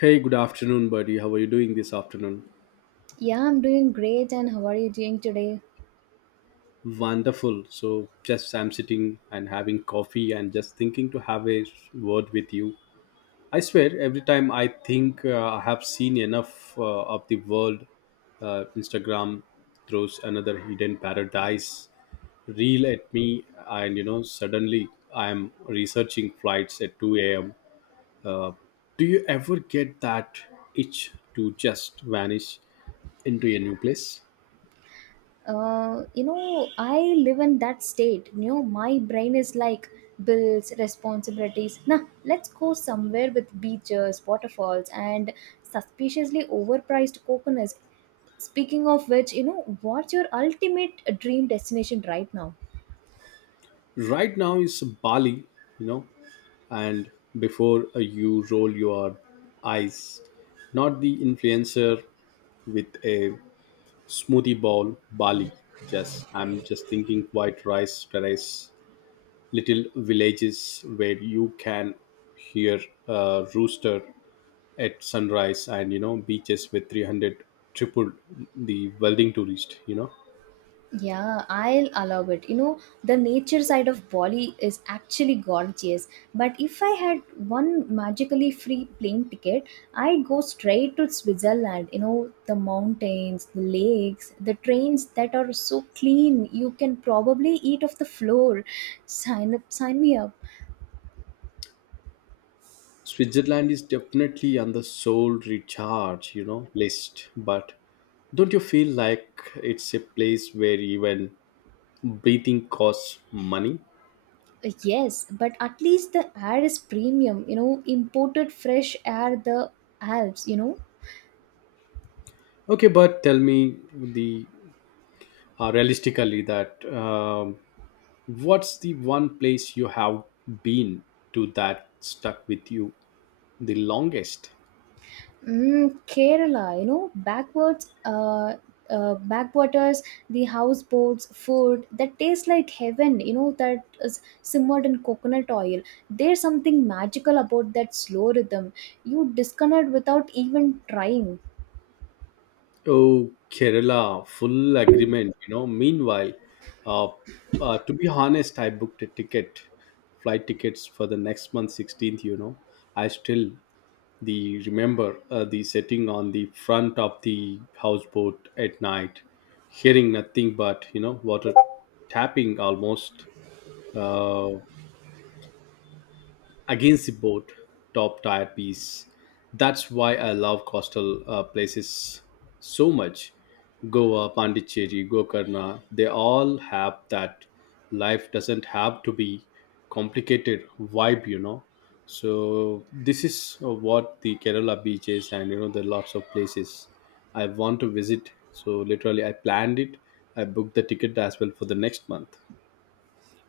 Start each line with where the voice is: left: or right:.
left: Hey, good afternoon, buddy. How are you doing this afternoon?
right: Yeah, I'm doing great. And how are you doing today?
left: Wonderful. So, just I'm sitting and having coffee and just thinking to have a word with you. I swear, every time I think I have seen enough of the world, Instagram throws another hidden paradise reel at me, and you know, suddenly I'm researching flights at 2 a.m. Uh, do you ever get that itch to just vanish into a new place?
right: I live in that state. You know, my brain is like bills, responsibilities. Nah, let's go somewhere with beaches, waterfalls, and suspiciously overpriced coconuts. Speaking of which, you know, what's your ultimate dream destination right now?
left: Right now is Bali, you know, and before you roll your eyes, not the influencer with a smoothie bowl, Bali. Just I'm just thinking white rice terrace, little villages where you can hear a rooster at sunrise, and you know beaches with 300 triple the welding tourist, you know.
right: Yeah, I'll allow it. You know, the nature side of Bali is actually gorgeous. But if I had one magically free plane ticket, I'd go straight to Switzerland. You know, the mountains, the lakes, the trains that are so clean, you can probably eat off the floor. Sign up, sign me up.
left: Switzerland is definitely on the soul recharge, you know, list. But don't you feel like it's a place where even breathing costs money?
right: Yes, but at least the air is premium, you know, imported fresh air, the Alps, you know.
left: Okay, but tell me the realistically that what's the one place you have been to that stuck with you the longest?
right: Mm, Kerala, you know, backwards, backwaters, the houseboats, food that tastes like heaven, you know, that is simmered in coconut oil. There's something magical about that slow rhythm. You disconnect without even trying.
left: Oh, Kerala, full agreement. You know, meanwhile, uh, to be honest, I booked a ticket, flight tickets for the next month, 16th. You know, I still the remember the sitting on the front of the houseboat at night, hearing nothing but you know water tapping almost. Uh, Against the boat top tier piece, that's why I love coastal places so much. Goa, Pondicherry, Gokarna, they all have that life doesn't have to be complicated vibe, you know. So this is what, the Kerala beaches and you know the lots of places I want to visit, so literally I planned it. I booked the ticket as well for the next month.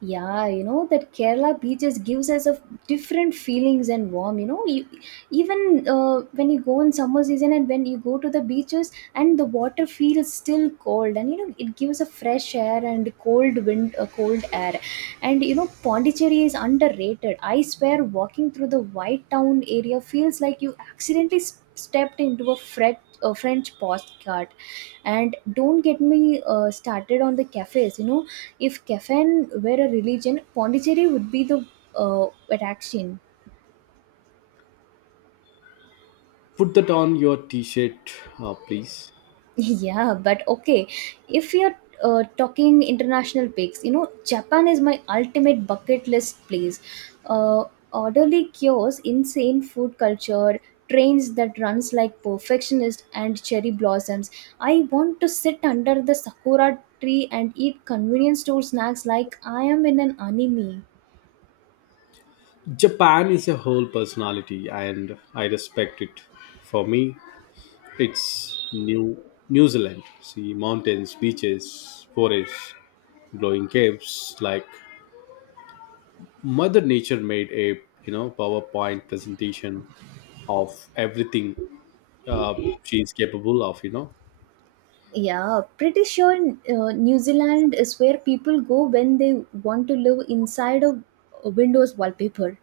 right: Yeah, you know, that Kerala beaches gives us a different feelings and warm, you know, you, even when you go in summer season and when you go to the beaches and the water feels still cold, and you know it gives a fresh air and cold wind, a cold air. And you know, Pondicherry is underrated. I swear walking through the white town area feels like you accidentally stepped into a French postcard. And don't get me started on the cafes, you know, if Cafan were a religion, Pondicherry would be the attraction.
left: Put that on your t-shirt, please.
right: Yeah, but okay. If you're talking international peaks, you know, Japan is my ultimate bucket list place. Uh, Orderly cures, insane food culture, trains that runs like perfectionist and cherry blossoms. I want to sit under the sakura tree and eat convenience store snacks like I am in an anime.
left: Japan is a whole personality, and I respect it. For me, it's New Zealand. See mountains, beaches, forests, glowing caves. Like Mother Nature made a you know PowerPoint presentation of everything uh, she is capable of, you know.
right: Yeah, pretty sure New Zealand is where people go when they want to live inside of a Windows wallpaper.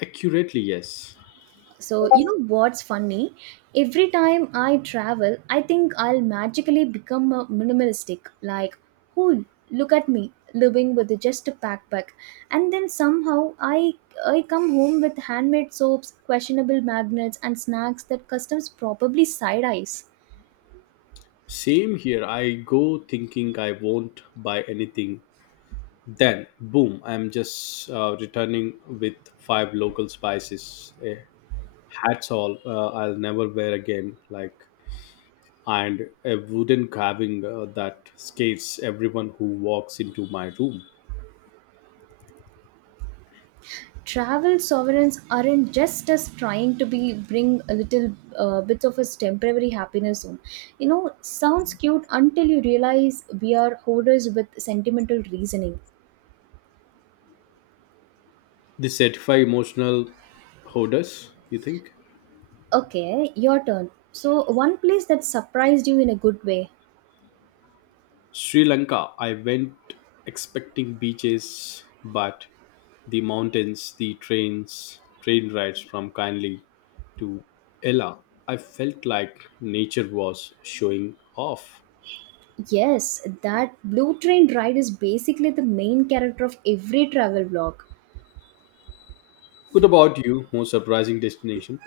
left: Accurately, yes.
right: So, you know what's funny? Every time I travel, I think I'll magically become a minimalistic. Like, oh, look at me living with just a backpack. And then somehow I come home with handmade soaps, questionable magnets, and snacks that customs probably side eyes.
left: Same here. I go thinking I won't buy anything. Then, boom! I'm just returning with five local spices. Eh, hats all I'll never wear again. Like, and a wooden carving that scares everyone who walks into my room.
right: Travel sovereigns aren't just us trying to be bring a little bits of us temporary happiness home, you know, sounds cute until you realize we are hoarders with sentimental reasoning.
left: They certify emotional hoarders. You think
right: Okay, your turn. So one place that surprised you in a good way?
left: Sri Lanka? I went expecting beaches, but the mountains, the trains, train rides from Kindly to Ella. I felt like nature was showing off.
right: Yes, that blue train ride is basically the main character of every travel vlog.
left: What about you? Most surprising destination?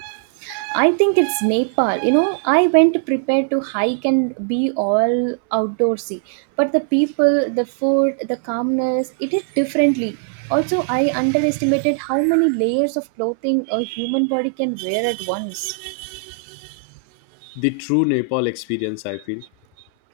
right: I think it's Nepal. You know, I went prepared to hike and be all outdoorsy, but the people, the food, the calmness, it is differently. Also, I underestimated how many layers of clothing a human body can wear at once.
left: The true Nepal experience, I feel.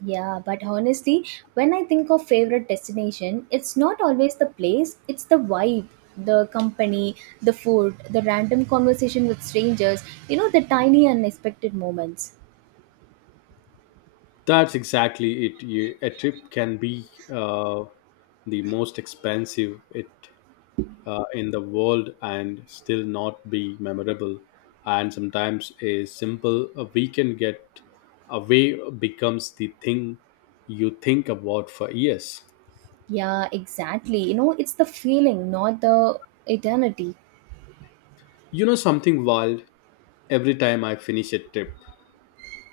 right: Yeah, but honestly, when I think of favorite destination, it's not always the place, it's the vibe, the company, the food, the random conversation with strangers, you know, the tiny unexpected moments.
left: That's exactly it. You- a trip can be the most expensive it in the world and still not be memorable, and sometimes a simple a weekend get away becomes the thing you think about for years.
right: Yeah, exactly. You know, it's the feeling, not the eternity.
left: You know something wild, every time I finish a trip,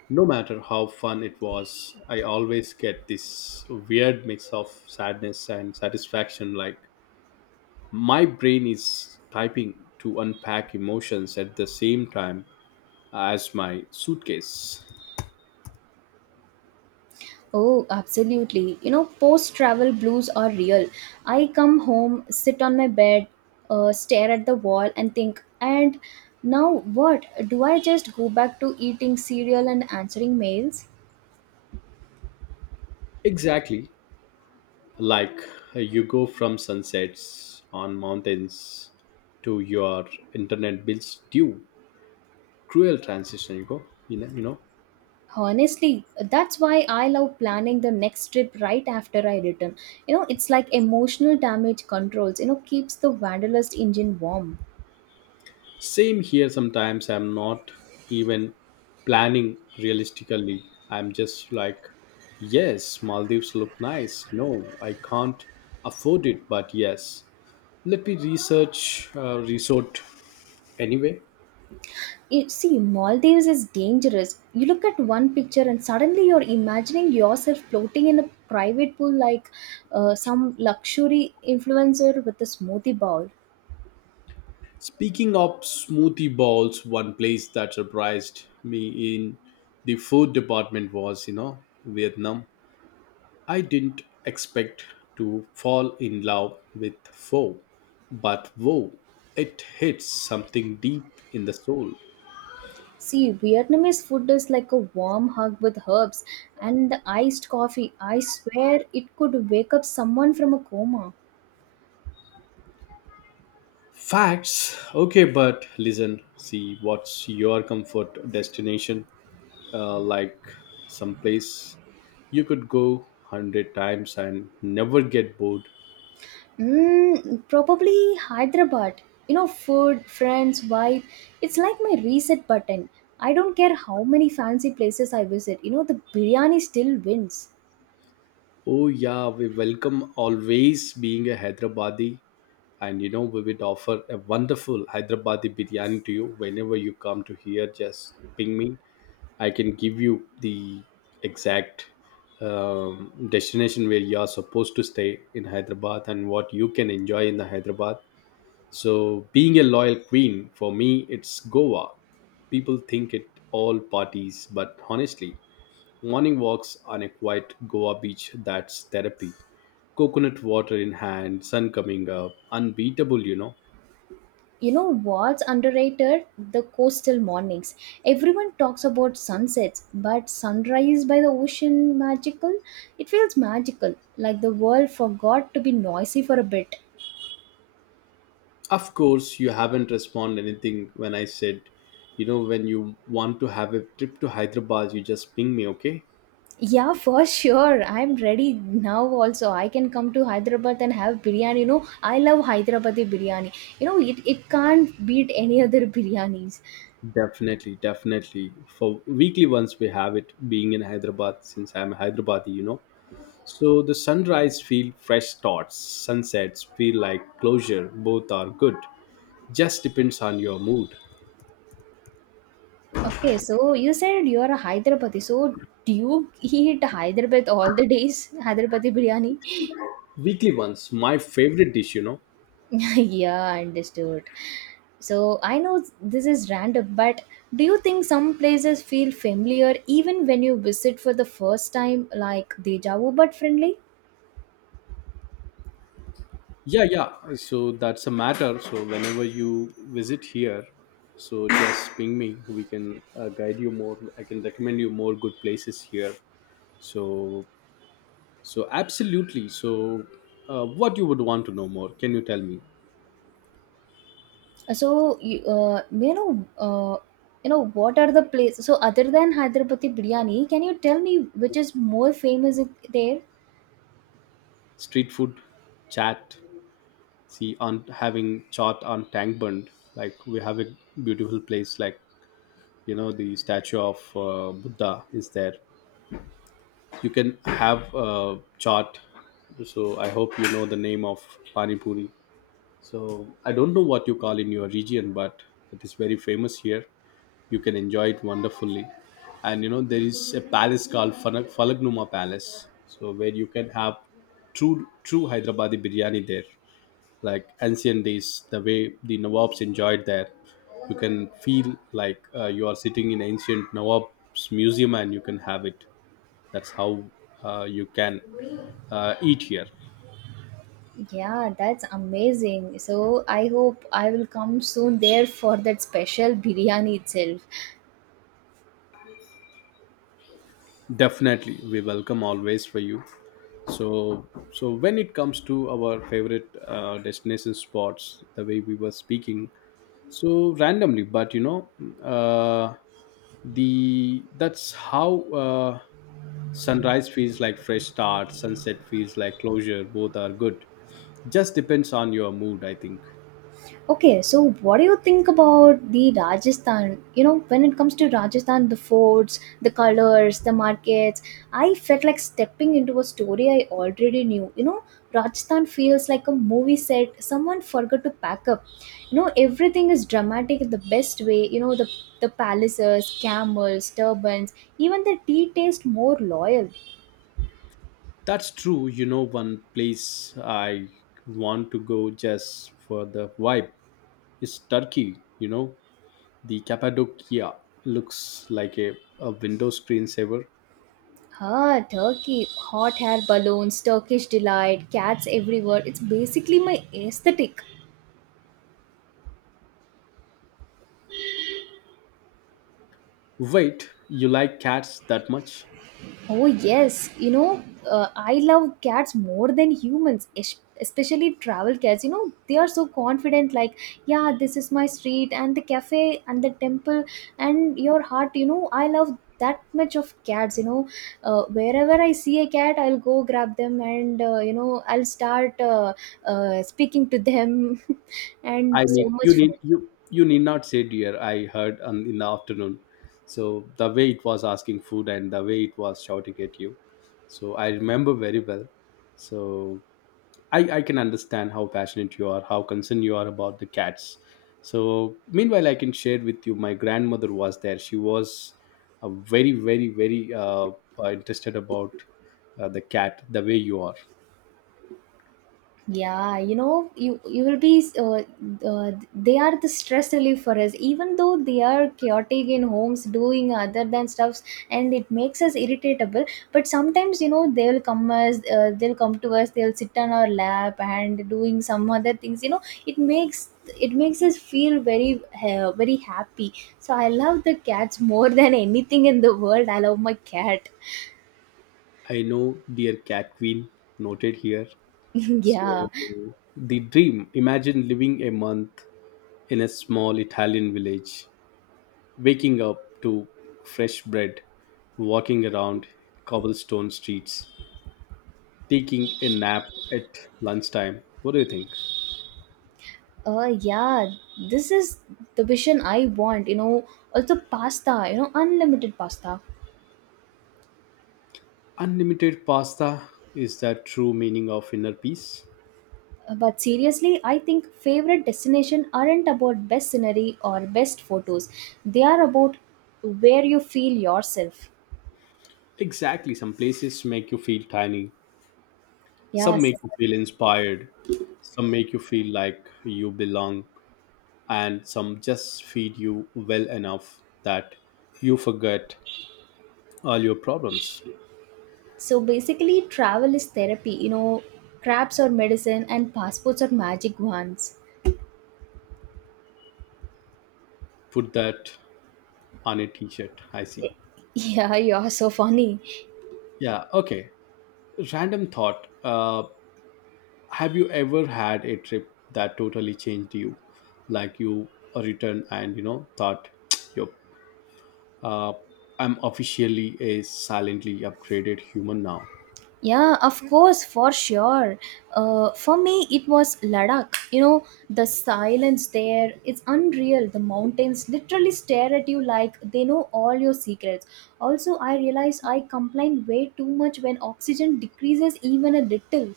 left: no matter how fun it was, I always get this weird mix of sadness and satisfaction. Like my brain is typing to unpack emotions at the same time as my suitcase.
right: Oh, absolutely. You know, post travel blues are real. I come home, sit on my bed, stare at the wall, and think, and now what? Do I just go back to eating cereal and answering mails?
left: Exactly. Like you go from sunsets on mountains to your internet bills due. Cruel transition, you go. You know, you know.
right: Honestly, that's why I love planning the next trip right after I return. You know, it's like emotional damage controls, you know, keeps the wanderlust engine warm.
left: Same here, sometimes I'm not even planning realistically. I'm just like, yes, Maldives look nice. No, I can't afford it, but yes, let me research resort anyway.
right: You see, Maldives is dangerous. You look at one picture and suddenly you're imagining yourself floating in a private pool like some luxury influencer with a smoothie bowl.
left: Speaking of smoothie bowls, one place that surprised me in the food department was, you know, Vietnam. I didn't expect to fall in love with foe, but whoa, it hits something deep in the soul.
right: See, Vietnamese food is like a warm hug with herbs and the iced coffee. I swear it could wake up someone from a coma.
left: Facts, okay, but listen, see, what's your comfort destination? Like someplace you could go hundred times and never get bored.
right: Mm, probably Hyderabad. You know, food, friends, vibe. It's like my reset button. I don't care how many fancy places I visit. You know, the biryani still wins.
left: Oh yeah, we welcome always being a Hyderabadi, and you know we would offer a wonderful Hyderabadi biryani to you whenever you come to here. Just ping me, I can give you the exact destination where you are supposed to stay in Hyderabad and what you can enjoy in the Hyderabad. So, being a loyal queen, for me it's Goa. People think it all parties, but honestly, morning walks on a quiet Goa beach, that's therapy. Coconut water in hand, sun coming up, unbeatable, you know.
right: You know what's underrated? The coastal mornings. Everyone talks about sunsets, but sunrise by the ocean magical? It feels magical, like the world forgot to be noisy for a bit.
left: Of course, you haven't responded anything when I said, you know, when you want to have a trip to Hyderabad, you just ping me, okay?
right: Yeah, for sure. I'm ready now also. I can come to Hyderabad and have biryani. You know, I love Hyderabadi biryani. You know, it can't beat any other biryanis.
left: Definitely, definitely. For weekly once we have it being in Hyderabad since I'm a Hyderabadi, you know. So the sunrise feel fresh starts, sunsets feel like closure, both are good. Just depends on your mood.
right: Okay, so you said you're a Hyderabadi. So do you eat Hyderabad all the days? Hyderabadi biryani?
left: Weekly ones, my favorite dish, you know.
right: Yeah, understood. So I know this is random, but do you think some places feel familiar even when you visit for the first time, like deja vu but friendly?
left: Yeah, yeah. So that's a matter. So whenever you visit here, so just ping me. We can guide you more. I can recommend you more good places here. So, so absolutely. So, what you would want to know more? Can you tell me?
right: So, what are the places? So, other than Hyderabadi biryani, can you tell me which is more famous there?
left: Street food, chat. See, on having chat on Tank Bund, like we have a beautiful place. Like you know, the statue of Buddha is there. You can have a chart. So I hope you know the name of pani puri. So I don't know what you call in your region, but it is very famous here. You can enjoy it wonderfully. And you know there is a palace called Falagnuma Palace. So where you can have true Hyderabadi biryani there, like ancient days, the way the Nawabs enjoyed there. You can feel like you are sitting in ancient Nawab's museum and you can have it. That's how you can eat here.
right: Yeah, that's amazing. So, I hope I will come soon there for that special biryani itself.
left: Definitely, we welcome always for you. So, so when it comes to our favorite destination spots, the way we were speaking so randomly, but you know uh, the that's how sunrise feels like fresh start, sunset feels like closure, both are good. Just depends on your mood, I think.
right: Okay, so what do you think about the Rajasthan? You know, when it comes to Rajasthan, the forts, the colors, the markets, I felt like stepping into a story I already knew. You know, Rajasthan feels like a movie set. Someone forgot to pack up. You know, everything is dramatic in the best way. You know, the palaces, camels, turbans, even the tea taste more loyal.
left: That's true. You know, one place I want to go just for the vibe is Turkey. You know, the Cappadocia looks like a window screensaver.
right: Ah, Turkey, hot air balloons, Turkish delight, cats everywhere. It's basically my aesthetic.
left: Wait, you like cats that much?
right: Oh, yes. You know, I love cats more than humans, especially travel cats. You know, they are so confident, like, yeah, this is my street, and the cafe, and the temple, and your heart. You know, I love that much of cats. You know, wherever I see a cat, I'll go grab them, and, you know, I'll start speaking to them, and
left: I
right: so
left: mean, you
right: much fun.
left: need you need not say dear. I heard on, in the afternoon. So the way it was asking food and the way it was shouting at you, so I remember very well. So I can understand how passionate you are, how concerned you are about the cats. So, meanwhile, I can share with you my grandmother was there. She was very, very, very interested about the cat, the way you are.
right: Yeah, you know, you will be. They are the stress relief for us, even though they are chaotic in homes, doing other than stuffs, and it makes us irritable. But sometimes, you know, they'll come us, they'll come to us, they'll sit on our lap and doing some other things. You know, it makes it makes us feel very happy. So I love the cats more than anything in the world. I love my cat.
left: I know, dear cat queen, noted here.
right: Yeah.
left: So, the dream, imagine living a month in a small Italian village, waking up to fresh bread, walking around cobblestone streets, taking a nap at lunchtime. What do you think?
right: Yeah, this is the vision I want, you know. Also, pasta, you know, unlimited pasta.
left: Unlimited pasta is that true meaning of inner peace?
right: But seriously, I think favorite destination aren't about best scenery or best photos. They are about where you feel yourself.
left: Exactly. Some places make you feel tiny, some
right: Yes.
left: make you feel inspired, some make you feel like you belong, and some just feed you well enough that you forget all your problems.
right: So basically, travel is therapy, you know, crabs are medicine and passports are magic wands.
left: Put that on a t shirt. I see.
right: Yeah, you are so funny.
left: Yeah, okay. Random thought. Have you ever had a trip that totally changed you? Like you returned and you know thought, "Yup, uh, I'm officially a silently upgraded human now."
right: Yeah, of course, for sure. For me, it was Ladakh. You know, the silence there, it's unreal. The mountains literally stare at you like they know all your secrets. Also, I realized I complain way too much when oxygen decreases even a little.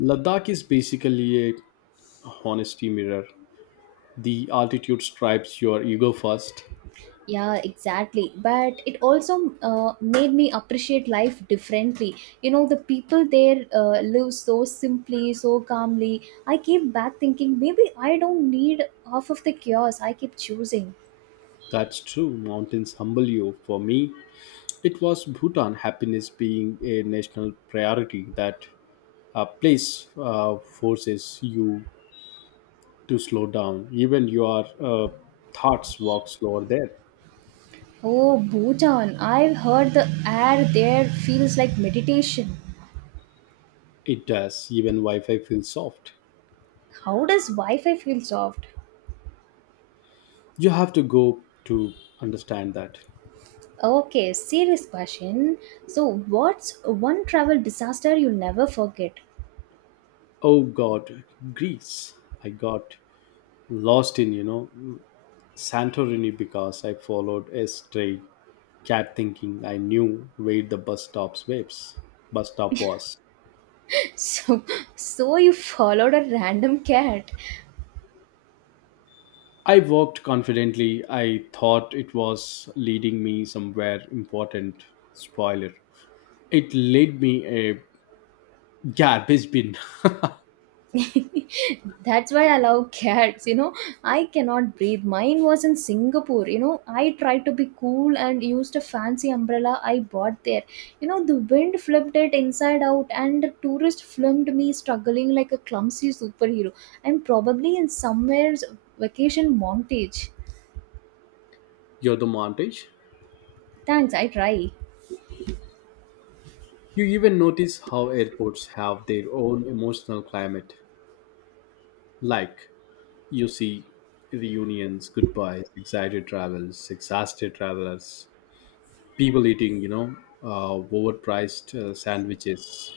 left: Ladakh is basically a honesty mirror. The altitude stripes your ego first.
right: Yeah, exactly. But it also made me appreciate life differently. You know, the people there live so simply, so calmly. I came back thinking maybe I don't need half of the chaos I keep choosing.
left: That's true. Mountains humble you. For me, it was Bhutan. Happiness being a national priority, that a place forces you to slow down. Even your thoughts walk slower there.
right: Oh, Bhutan, I've heard the air there feels like meditation.
left: It does. Even Wi Fi feels soft.
right: How does Wi Fi feel soft?
left: You have to go to understand that.
right: Okay, serious question. So, what's one travel disaster you never forget?
left: Oh God, Greece. I got lost in, you know, Santorini because I followed a stray cat thinking I knew where the bus stop's waves. Bus stop was.
right: So, so you followed a random cat.
left: I walked confidently. I thought it was leading me somewhere important. Spoiler. It led me a garbage bin.
right: That's why I love cats, you know. I cannot breathe. Mine was in Singapore, you know. I tried to be cool and used a fancy umbrella I bought there. You know, the wind flipped it inside out, and the tourist filmed me struggling like a clumsy superhero. I'm probably in somewhere's vacation montage.
left: You're the montage.
right: Thanks, I try.
left: You even notice how airports have their own emotional climate. Like, you see reunions, goodbyes, excited travelers, exhausted travelers, people eating, you know, uh, overpriced sandwiches.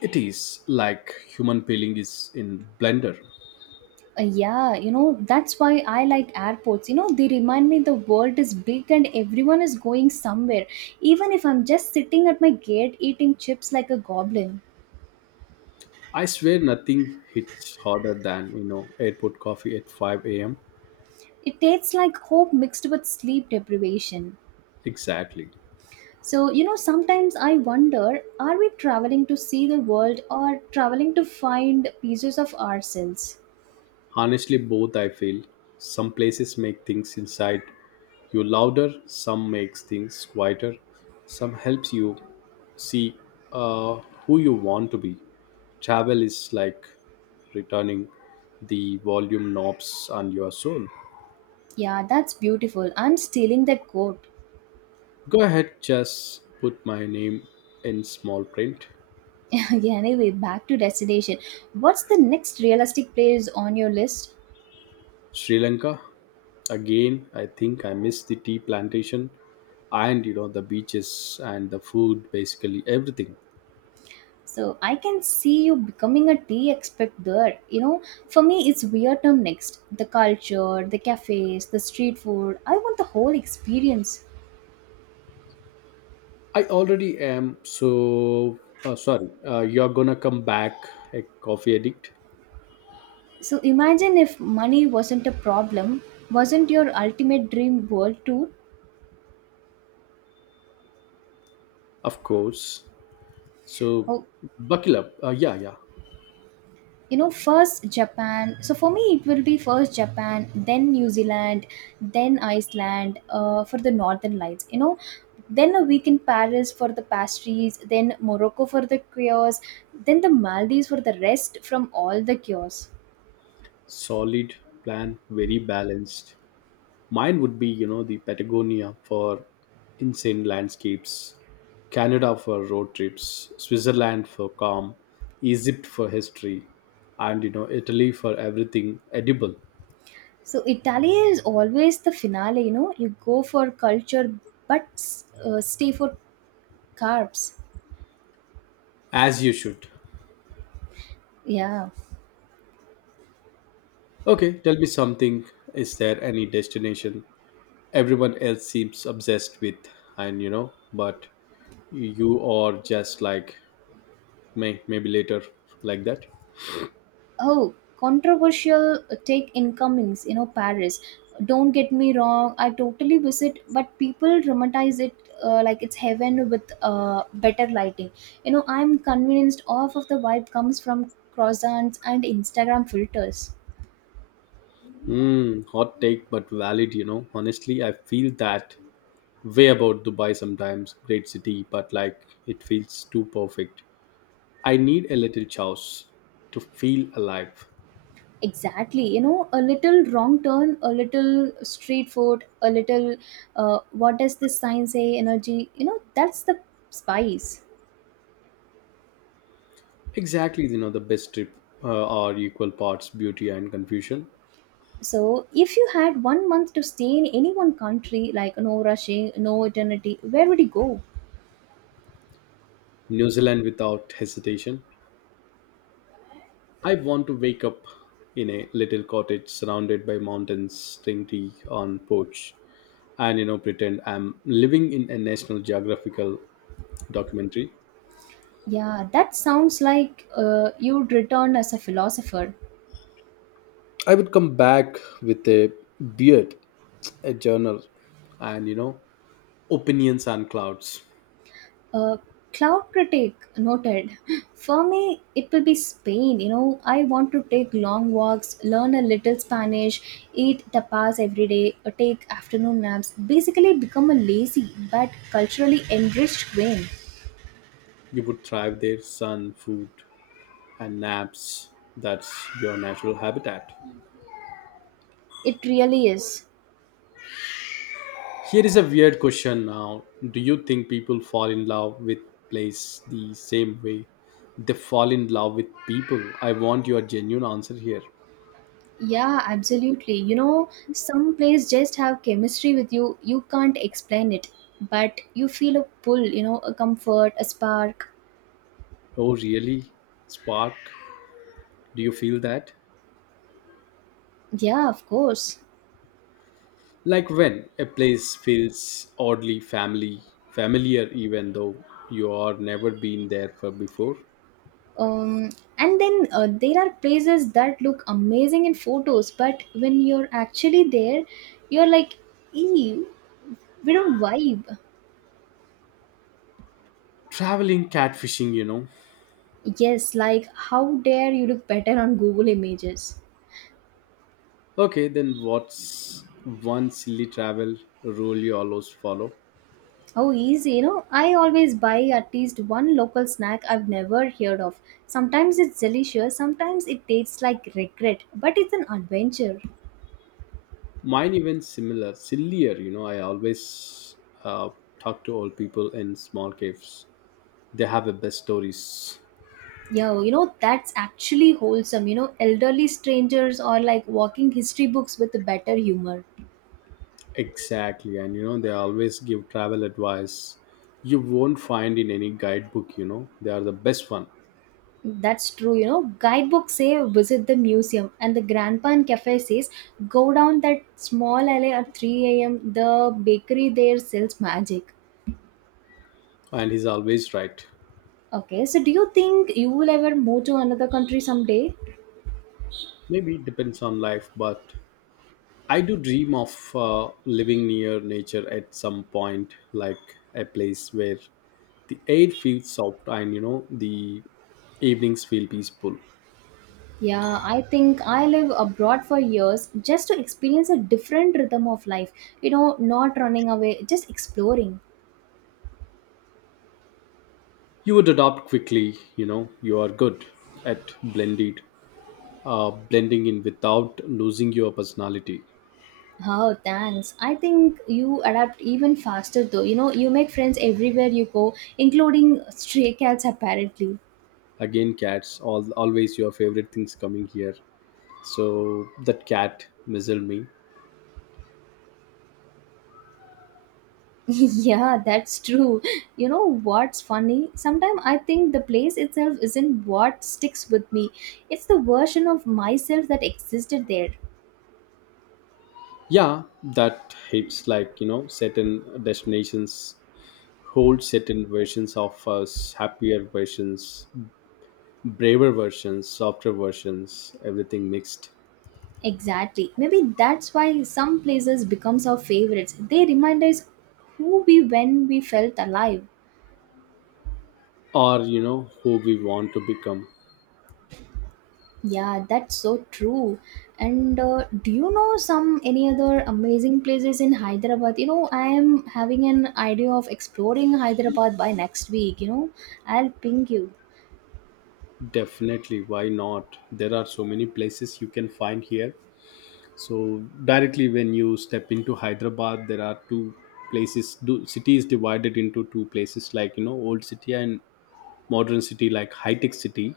left: It is like human peeling is in blender.
right: Yeah, you know, that's why I like airports. You know, they remind me the world is big and everyone is going somewhere. Even if I'm just sitting at my gate eating chips like a goblin,
left: I swear nothing hits harder than, you know, airport coffee at 5 a.m.
right: it tastes like hope mixed with sleep deprivation.
left: Exactly.
right: So, you know, sometimes I wonder are we traveling to see the world or traveling to find pieces of ourselves?
left: Honestly, both I feel. Some places make things inside you louder, some makes things quieter, some helps you see uh, who you want to be. Travel is like returning the volume knobs on your soul.
right: Yeah, that's beautiful. I'm stealing that quote.
left: Go ahead, just put my name in small print.
right: Yeah, anyway, back to destination. What's the next realistic place on your list?
left: Sri Lanka. Again, I think I miss the tea plantation and you know the beaches and the food, basically everything.
right: So I can see you becoming a tea expert there. You know, for me, it's Vietnam next. The culture, the cafes, the street food. I want the whole experience.
left: I already am. So, sorry, you're gonna come back a coffee addict,
right: So imagine if money wasn't a problem, wasn't your ultimate dream world tour?
left: of course. So,
right: How
left: buckle up. Yeah, yeah.
right: you know first japan so for me, it will be first Japan, then New Zealand, then Iceland, for the northern lights, then a week in Paris for the pastries, then Morocco for the cures, then the Maldives for the rest from all the cures.
left: Solid plan, very balanced. Mine would be, you know, the Patagonia for insane landscapes, Canada for road trips, Switzerland for calm, Egypt for history, and, you know, Italy for everything edible,
right: So Italy is always the finale. You know, you go for culture, but stay for carbs.
left: as you should.
right: Yeah.
left: Okay, tell me something. Is there any destination everyone else seems obsessed with, and you know but you are just like maybe later, like that.
right: Oh, controversial take incomings. Paris, don't get me wrong, I totally visit, but people dramatize it. Like it's heaven with better lighting. I'm convinced off of the vibe comes from croissants and Instagram filters.
left: Hmm, hot take but valid, honestly I feel that way about Dubai sometimes. Great city, but like it feels too perfect. I need a little chaos to feel alive.
right: Exactly. You know, a little wrong turn, a little street food, a little what does this sign say energy. That's the spice.
left: Exactly, the best trip are equal parts beauty and confusion.
right: So, if you had one month to stay in any one country, like no rushing, no eternity, where would you go?
left: New Zealand without hesitation. I want to wake up in a little cottage surrounded by mountains, drink tea on porch, and pretend I'm living in a National Geographical documentary.
right: Yeah, that sounds like you'd return as a philosopher.
left: I would come back with a beard, a journal, and opinions and clouds.
right: Uh, cloud critic noted. For me, it will be Spain. You know, I want to take long walks, learn a little Spanish, eat tapas every day, take afternoon naps. Basically, become a lazy but culturally enriched queen.
left: You would thrive there, sun, food, and naps. That's your natural habitat.
right: It really is.
left: Here is a weird question now. Do you think people fall in love with place the same way they fall in love with people? I want your genuine answer here.
right: Yeah, absolutely. You know, some plays just have chemistry with you. You can't explain it, but you feel a pull, you know, a comfort, a spark.
left: Oh, really? Spark? Do you feel that?
right: Yeah, of course.
left: Like when a place feels oddly familiar even though you are never been there for before?
right: Um, and then there are places that look amazing in photos, but when you're actually there, you're like, ew, we don't vibe.
left: Traveling catfishing,
right: Yes, like, how dare you look better on Google Images?
left: Okay, then what's one silly travel rule you always follow?
right: Oh, easy. You know, I always buy at least one local snack I've never heard of. Sometimes it's delicious, sometimes it tastes like regret, but it's an adventure.
left: Mine even similar sillier, I always uh, talk to old people in small caves. They have the best stories.
right: Yo, you know, that's actually wholesome. You know, elderly strangers or like walking history books with better humor.
left: Exactly, and they always give travel advice you won't find in any guidebook. They are the best one.
right: That's true, you know. Guidebooks say visit the museum, and the grandpa and cafe says go down that small alley at 3 a.m. The bakery there sells magic.
left: And he's always right.
right: Okay, so do you think you will ever move to another country someday?
left: Maybe it depends on life, but I do dream of living near nature at some point, like a place where the air feels soft and the evenings feel peaceful.
right: Yeah, I think I live abroad for years just to experience a different rhythm of life. You know, not running away, just exploring.
left: You would adopt quickly, you are good at blended blending in without losing your personality.
right: Oh, thanks. I think you adapt even faster though. You know, you make friends everywhere you go, including stray cats apparently.
left: Again, cats all always your favorite things coming here, so that cat mizzled me.
right: Yeah, that's true. You know what's funny? Sometimes I think the place itself isn't what sticks with me. It's the version of myself that existed there.
left: Yeah, that hits, like certain destinations hold certain versions of us. Happier versions, braver versions, softer versions, everything mixed.
right: Exactly. Maybe that's why some places becomes our favorites. They remind us who we when we felt alive.
left: Or who we want to become.
right: Yeah, that's so true. And do you know some any other amazing places in Hyderabad? You know, I am having an idea of exploring Hyderabad by next week. You know, I'll ping you.
left: Definitely, why not? There are so many places you can find here. So directly when you step into Hyderabad, there are two places. Do, city is divided into two places, like, old city and modern city, like high tech city.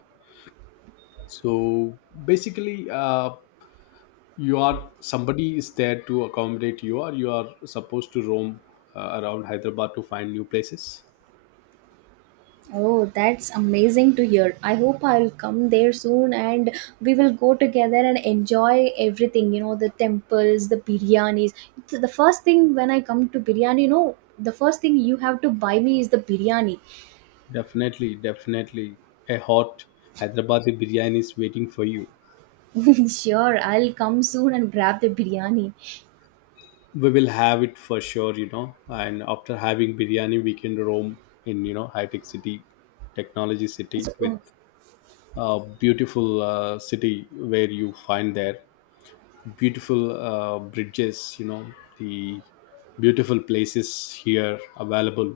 left: So basically, you are somebody is there to accommodate you, or you are supposed to roam around Hyderabad to find new places.
right: Oh, that's amazing to hear. I hope I'll come there soon and we will go together and enjoy everything, you know, the temples, the biryanis. It's The first thing when I come to biryani, you know, the first thing you have to buy me is the biryani.
left: Definitely, definitely, a hot Hyderabadi biryani is waiting for you.
right: Sure, I'll come soon and grab the biryani.
left: We will have it for sure, and after having biryani we can roam in, high tech city, technology city,
right: So, oh,
left: with a beautiful city where you find there beautiful bridges, the beautiful places here available,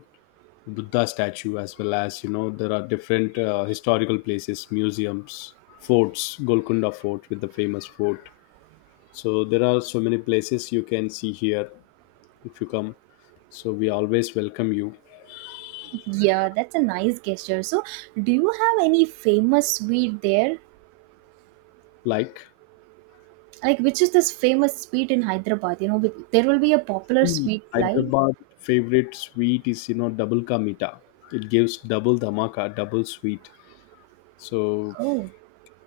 left: Buddha statue, as well as there are different historical places, museums, forts, Golconda fort, with the famous fort. So there are so many places you can see here if you come. So we always welcome you.
right: yeah, that's a nice gesture. So, do you have any famous sweet there?
left: Like,
right: Like, which is this famous sweet in Hyderabad? You know, there will be a popular
left: see,
right: sweet like,
left: Hyderabad favorite sweet is, double ka meeta. It gives double dhamaka, double sweet. So
right: oh,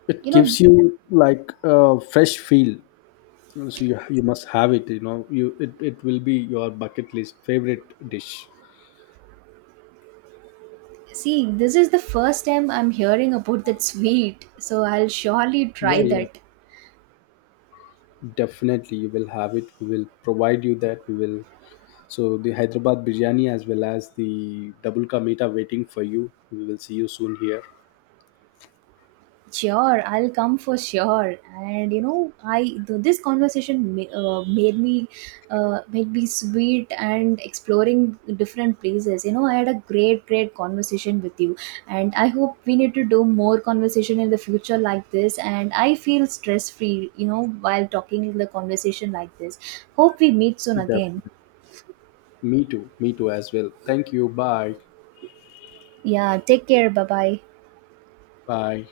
left: it
right: you know,
left: gives you like a fresh feel. So you must have it. You know it will be your bucket list favorite dish.
right: See, this is the first time I'm hearing about that sweet, so I'll surely
left: Yeah,
right: try
left: yeah,
right: that.
left: definitely. You will have it. We will provide you that. We will. So the Hyderabad biryani as well as the double ka meeta waiting for you. We will see you soon here.
right: Sure, I'll come for sure. And you know, this conversation made me sweet and exploring different places. You know, I had a great, great conversation with you, and I hope we need to do more conversation in the future like this. And I feel stress free, you know, while talking in the conversation like this. Hope we meet soon again.
left: Definitely. Me too. Me too as well. Thank you. Bye.
right: Yeah, take care. Bye bye.
left: Bye.